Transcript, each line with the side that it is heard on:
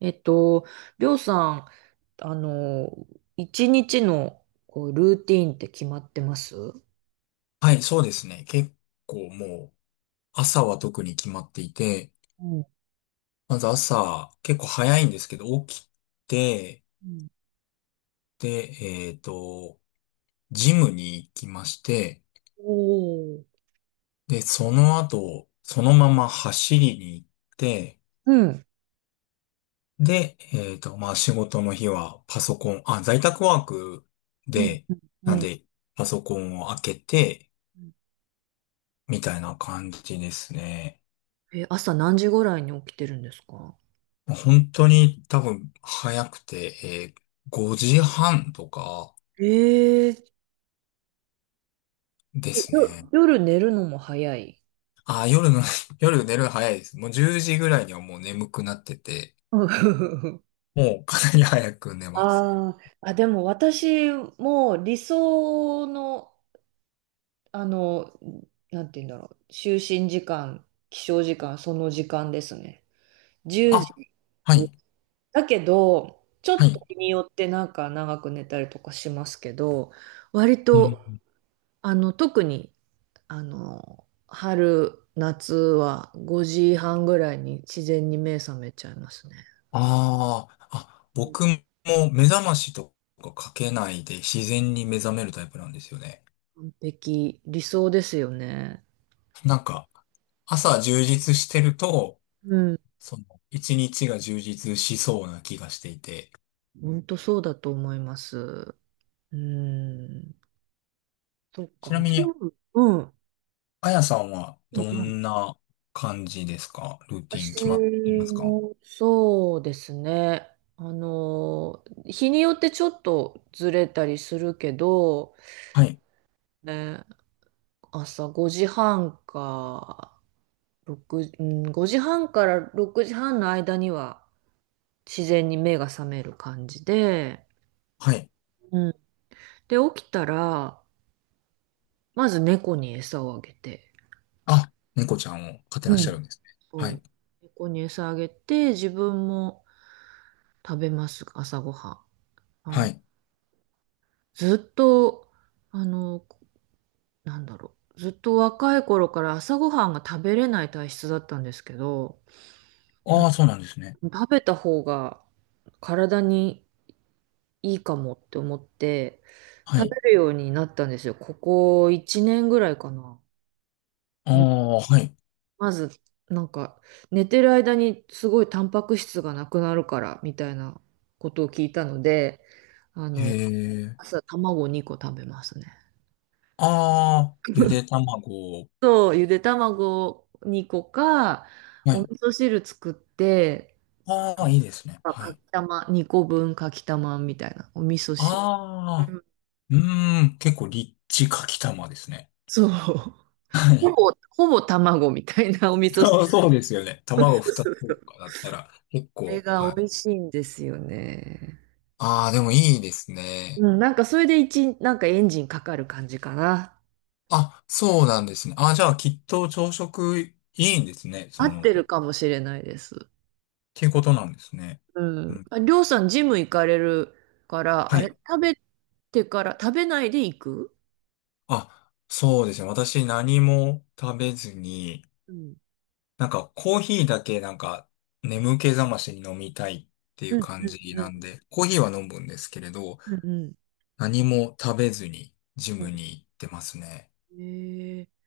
right: えっと、りょうさん、あの、一日のこうルーティーンって決まってます？う
left: はい、そうですね。結構もう、朝は特に決まっていて、
right: ん。
left: まず朝、結構早いんですけど、起きて、
right: うん。
left: で、えっと、ジムに行きまして、
right: おー。
left: で、その後、そのまま走りに行って、
right: うん。
left: で、まあ仕事の日はパソコン、あ、在宅ワーク
right: うん。
left: で、
right: う
left: なん
right: ん。
left: で、パソコンを開けて、
right: うん。
left: みたいな感じですね。
right: え、朝何時ぐらいに起きてるんですか？
left: 本当に多分早くて、5時半とか
right: ええ。
left: で
right: え、
left: すね。
right: 夜寝るのも早い？
left: あー、夜の 夜寝るの早いです。もう10時ぐらいにはもう眠くなってて、もうかなり早く寝ます。
right: あーあ、でも私も理想の、あの、なんて言うんだろう、就寝時間、起床時間、その時間ですね。1時
left: あ、はい、
right: だけど、ちょ
left: は
right: っと
left: い。
right: 日によってなんか長く寝たりとかしますけど、割
left: うん。
right: と、特に、春、夏は5時半ぐらいに自然に目覚めちゃいますね。
left: あああ、僕も目覚ましとかかけないで自然に目覚めるタイプなんですよね。
right: 完璧、理想ですよね。
left: なんか、朝充実してると、
right: うん。
left: その、一日が充実しそうな気がしていて、
right: 本当そうだと思います。うん。そっか、
left: ちなみ
right: ジ
left: に、
right: ム、うん。
left: あやさんは
right: う
left: ど
right: ん。うん。
left: んな感じですか？ルーティン
right: 私
left: 決まっていますか？
right: もそうですね。日によってちょっとずれたりするけど、
left: はい。
right: ね、朝5時半か、6、うん、5時半から6時半の間には自然に目が覚める感じで、
left: はい。
right: うん、で、起きたら、まず猫に餌をあげて、
left: あ、猫ちゃんを飼って
right: う
left: らっしゃ
right: ん。
left: るんですね。は
right: そ
left: い。
right: う、猫に餌あげて、自分も食べます、朝ごはん。あ
left: は
right: の、
left: い。
right: ずっと、あの、なんだろう。ずっと若い頃から朝ごはんが食べれない体質だったんですけど、
left: あ
right: な
left: あ、そうなんですね。
right: 食べた方が体にいいかもって思って、
left: は
right: 食べ
left: い。
right: るようになったんですよ。ここ1年ぐらいかな。
left: あ
right: うん。
left: あ、はい。
right: まず、なんか、寝てる間にすごいタンパク質がなくなるから、みたいなことを聞いたので、あ
left: へ
right: の、
left: え。
right: 朝卵2個食べますね。
left: ああ、ゆ で卵。
right: そう、ゆで卵2個か、
left: は
right: お味
left: い。
right: 噌汁作って、
left: ああ、いいですね。
right: あ
left: は
right: かき
left: い。
right: たま、2個分かきたまみたいな、お味噌汁。う
left: ああ、
right: ん。
left: うーん、結構リッチかきたまですね。
right: そう。
left: は
right: ほ
left: い。
right: ぼ、ほぼ卵みたいな お味 噌
left: あ
right: 汁。
left: あ、そうですよね。卵2つと かだったら結
right: これ
left: 構、
right: が
left: は
right: 美
left: い。
right: 味しいんですよね。
left: ああ、でもいいですね。
right: うん、なんかそれでなんかエンジンかかる感じかな。
left: あ、そうなんですね。あ、じゃあ、きっと朝食いいんですね。そ
right: 合っ
left: の、っ
right: てるかもしれないです。
left: ていうことなんですね。
right: う
left: う
right: ん。
left: ん。
right: あ、りょうさん、ジム行かれるから、
left: は
right: あれ、
left: い。
right: 食べてから、食べないで行く？
left: あ、そうですね。私何も食べずに、
right: うん。
left: なんかコーヒーだけなんか眠気覚ましに飲みたいっていう
right: うん、
left: 感じ
right: う
left: な
right: ん、
left: んで、コーヒーは飲むんですけれど、
right: うん。うん。
left: 何も食べずにジムに行ってますね。
right: えー、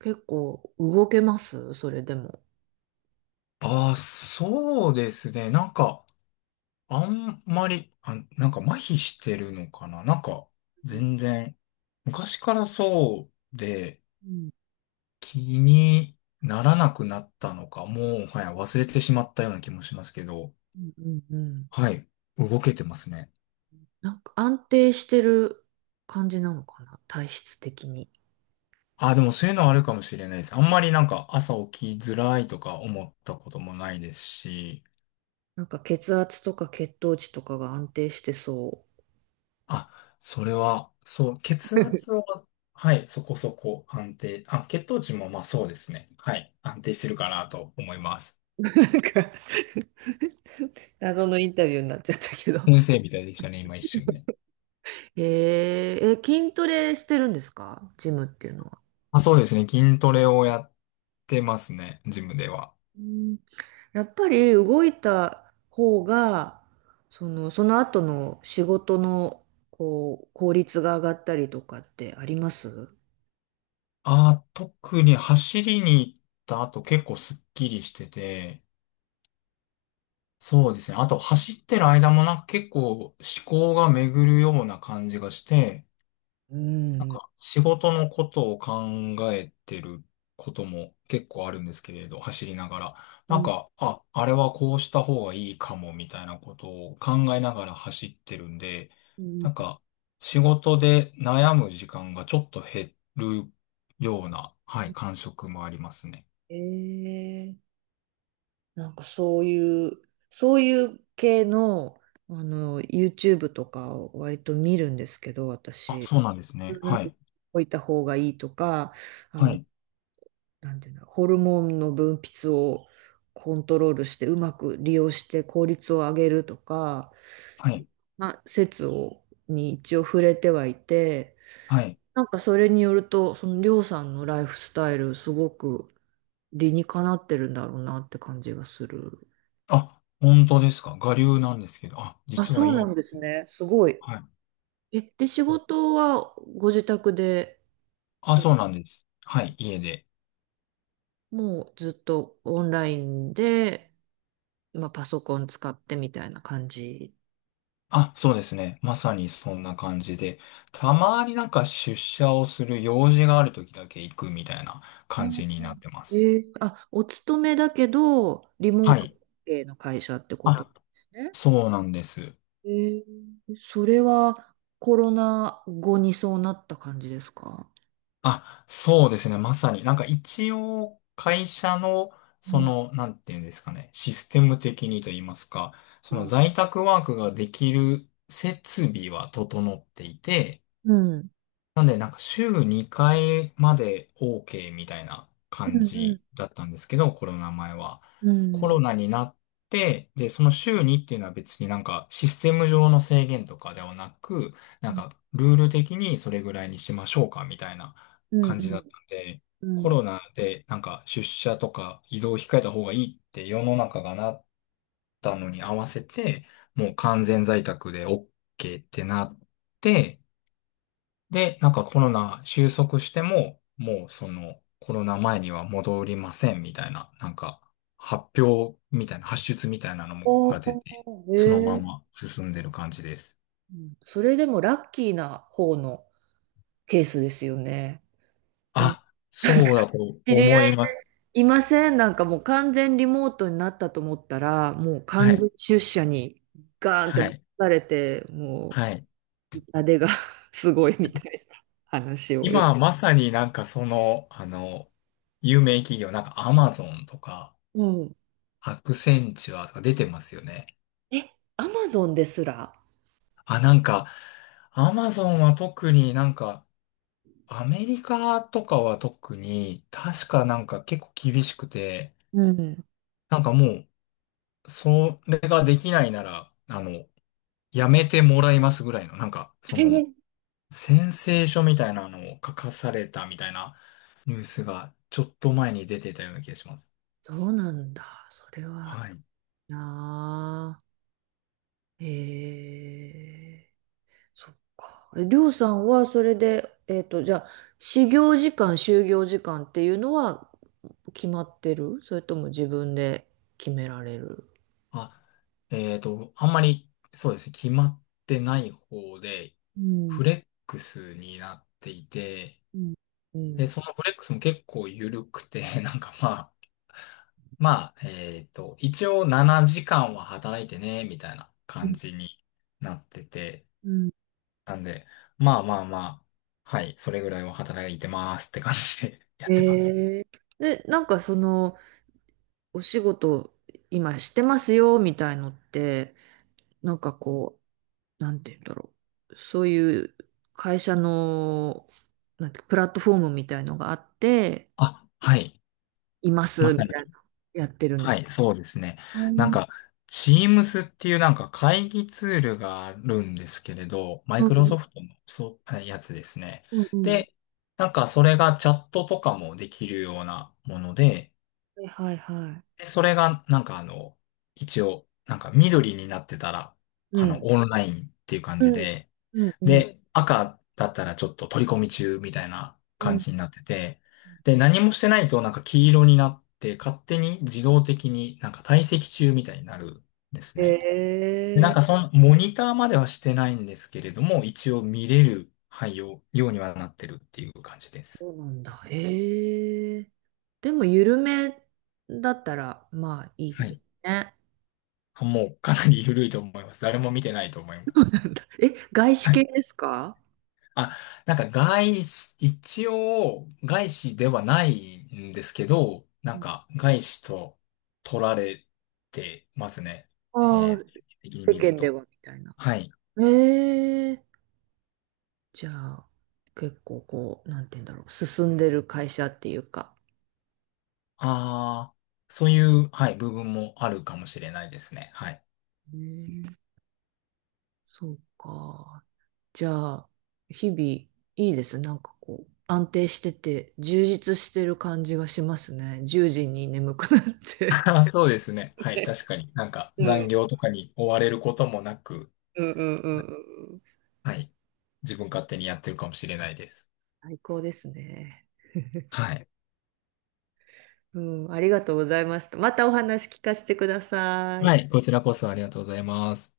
right: 結構動けますそれでも。
left: ああ、そうですね。なんか、あんまり、あ、なんか麻痺してるのかな。なんか、
right: うん。
left: 全然。昔からそうで
right: うん。
left: 気にならなくなったのか、もう、はい、忘れてしまったような気もしますけど、
right: うん。うん。
left: はい、動けてますね。
right: なんか安定してる感じなのかな、体質的に。
left: あ、でもそういうのはあるかもしれないです。あんまりなんか朝起きづらいとか思ったこともないですし、
right: なんか血圧とか血糖値とかが安定してそ
left: あ、それは、そう、血
right: う。
left: 圧 は、はい、そこそこ安定、あ、血糖値もまあそうですね。はい、安定してるかなと思います。
right: なんか謎のインタビューになっちゃったけど。
left: 先生みたいでしたね、今一瞬ね。
right: へええ、筋トレしてるんですか、ジムっていうのは。
left: まあ、そうですね。筋トレをやってますね。ジムでは。
right: やっぱり動いた方が、その後の仕事の、こう、効率が上がったりとかってあります？
left: あ、特に走りに行った後結構スッキリしてて、そうですね。あと走ってる間もなんか結構思考が巡るような感じがして、
right: う
left: なん
right: ん。
left: か仕事のことを考えてることも結構あるんですけれど、走りながら。
right: う
left: なん
right: ん。
left: か、あ、あれはこうした方がいいかもみたいなことを考えながら走ってるんで、
right: うん。
left: なんか仕事で悩む時間がちょっと減るような、はい、感触もありますね。
right: えー、なんかそういう系の、YouTube とかを割と見るんですけど、
left: あ、
right: 私。
left: そうなんですね。
right: うん、
left: はい。
right: 置いた方がいいとか、あ
left: は
right: の
left: い。
right: なんていうんだろう、ホルモンの分泌をコントロールしてうまく利用して効率を上げるとか、
left: はい。
right: まあ、説をに一応触れてはいて、
left: はい。
right: なんかそれによると、そのりょうさんのライフスタイル、すごく理にかなってるんだろうなって感じがする。
left: あ、本当ですか？我流なんですけど。あ、
right: あ、
left: 実は
right: そう
left: い
right: なん
left: い。
right: ですね。すごい。
left: はい。
right: え、で、仕事はご自宅で、
left: あ、
right: そ
left: そうなんです。はい、家で。
right: もうずっとオンラインで、まあ、パソコン使ってみたいな感じ？
left: あ、そうですね。まさにそんな感じで、たまになんか出社をする用事がある時だけ行くみたいな
right: う
left: 感
right: ん。
left: じになってま
right: え
left: す。
right: あ、お勤めだけど、リモ
left: は
right: ート
left: い。
right: 系の会社ってことで
left: あ、
right: すね。
left: そうなんです。
right: えー、それはコロナ後にそうなった感じですか？
left: あ、そうですね。まさに。なんか一応会社の、
right: う
left: そ
right: ん。
left: の、なんていうんですかね。システム的にと言いますか、そ
right: う
left: の
right: ん。
left: 在宅ワークができる設備は整っていて、
right: うん。
left: なんで、なんか週2回まで OK みたいな
right: う
left: 感
right: ん。う
left: じ
right: ん。
left: だったんですけど、コロナ前は。
right: う
left: コロ
right: ん。
left: ナになって、で、その週2っていうのは別になんかシステム上の制限とかではなく、なんかルール的にそれぐらいにしましょうかみたいな
right: う
left: 感じだっ
right: ん。
left: たんで、
right: う
left: コ
right: ん。
left: ロナでなんか出社とか移動を控えた方がいいって世の中がなったのに合わせて、もう完全在宅で OK ってなって、で、なんかコロナ収束しても、もうそのコロナ前には戻りませんみたいな、なんか発表みたいな、発出みたいなのも
right: お
left: が出て、
right: ー、
left: そのま
right: えー。
left: ま進んでる感じです。
right: うん、それでもラッキーな方のケースですよね。なんか
left: あ、そうだと
right: 知り
left: 思
right: 合い
left: います。
right: いません。なんかもう完全リモートになったと思ったら、もう
left: は
right: 完
left: い、
right: 全出社にガーンって
left: は
right: 持
left: い、
right: たれて、も
left: はい。
right: う痛手が すごいみたいな話をよ。
left: 今まさになんかその、有名企業、なんかアマゾンとか、
right: うん。
left: アクセンチュアとか出てますよね。
right: え、アマゾンですら。
left: あ、なんか、アマゾンは特になんか、アメリカとかは特に、確かなんか結構厳しくて、
right: うん。
left: なんかもう、それができないなら、やめてもらいますぐらいの、なんか、そ
right: え
left: の、
right: ー
left: 宣誓書みたいなのを書かされたみたいなニュースが、ちょっと前に出てたような気がします。
right: そうなんだ。それは
left: はい。
right: なあ。へえー、そっか。りょうさんはそれで、じゃあ、始業時間、就業時間っていうのは決まってる？それとも自分で決められる？
left: あ、あんまり、そうですね、決まってない方で、
right: うん、
left: フレックスになっていて、
right: うん、う
left: で、
right: ん。
left: そのフレックスも結構緩くて、なんかまあ、まあ、一応7時間は働いてね、みたいな
right: う
left: 感
right: ん、
left: じになってて、
right: うん。
left: なんで、まあまあまあ、はい、それぐらいは働いてますって感じで やってます。
right: へえ。で、なんかお仕事今してますよ、みたいのって、なんかこう、なんて言うんだろう。そういう会社の、なんて、プラットフォームみたいのがあって、
left: あ、はい、
right: いま
left: ま
right: す、み
left: さに。
right: たいな、やってるんで
left: は
right: す？
left: い、そうですね。
right: あ
left: なん
right: ー。
left: か、Teams っていうなんか会議ツールがあるんですけれど、マイ
right: うん、
left: クロ
right: う
left: ソ
right: ん、
left: フトのそう、やつですね。
right: うん。
left: で、なんかそれがチャットとかもできるようなもので、
right: うん、はいはいは
left: でそれが、一応、なんか緑になってたら、
right: い。
left: オンラインっていう感
right: う
left: じ
right: ん、
left: で、
right: うん、うん、
left: で、赤だったらちょっと取り込み中みたいな
right: う
left: 感
right: ん。
left: じになってて、で、何もしてないとなんか黄色になって、勝手に自動的になんか退席中みたいになるんですね。
right: え
left: で、なん
right: え、
left: かその、モニターまではしてないんですけれども、一応見れる配用、ようにはなってるっていう感じです。
right: そうなんだ。ええ。でも、緩めだったら、まあ、い
left: は
right: い
left: い。
right: ね。
left: もうかなり緩いと思います。誰も見てないと思います。
right: え、外資
left: は
right: 系
left: い。
right: ですか？
left: あ、なんか外資、一応外資ではないんですけど、なんか外資と取られてますね。
right: ああ、
left: 的に
right: 世
left: 見る
right: 間で
left: と。
right: はみたいな。
left: はい。
right: ええ。じゃあ、結構こう、なんて言うんだろう。進んでる会社っていうか。
left: ああ、そういう、はい、部分もあるかもしれないですね。はい。
right: うん。そうか。じゃあ、日々いいです？なんかこう、安定してて、充実してる感じがしますね。10時に眠くなっ て。
left: あーそうですね。はい、確かに。なんか
right: う
left: 残
right: ん、
left: 業とかに追われることもなく、
right: うん、うん、うん。うん。
left: はい。自分勝手にやってるかもしれないです。
right: 最高ですね。
left: はい。
right: うん、ありがとうございました。またお話聞かせてくださ
left: は
right: い。
left: い、こちらこそありがとうございます。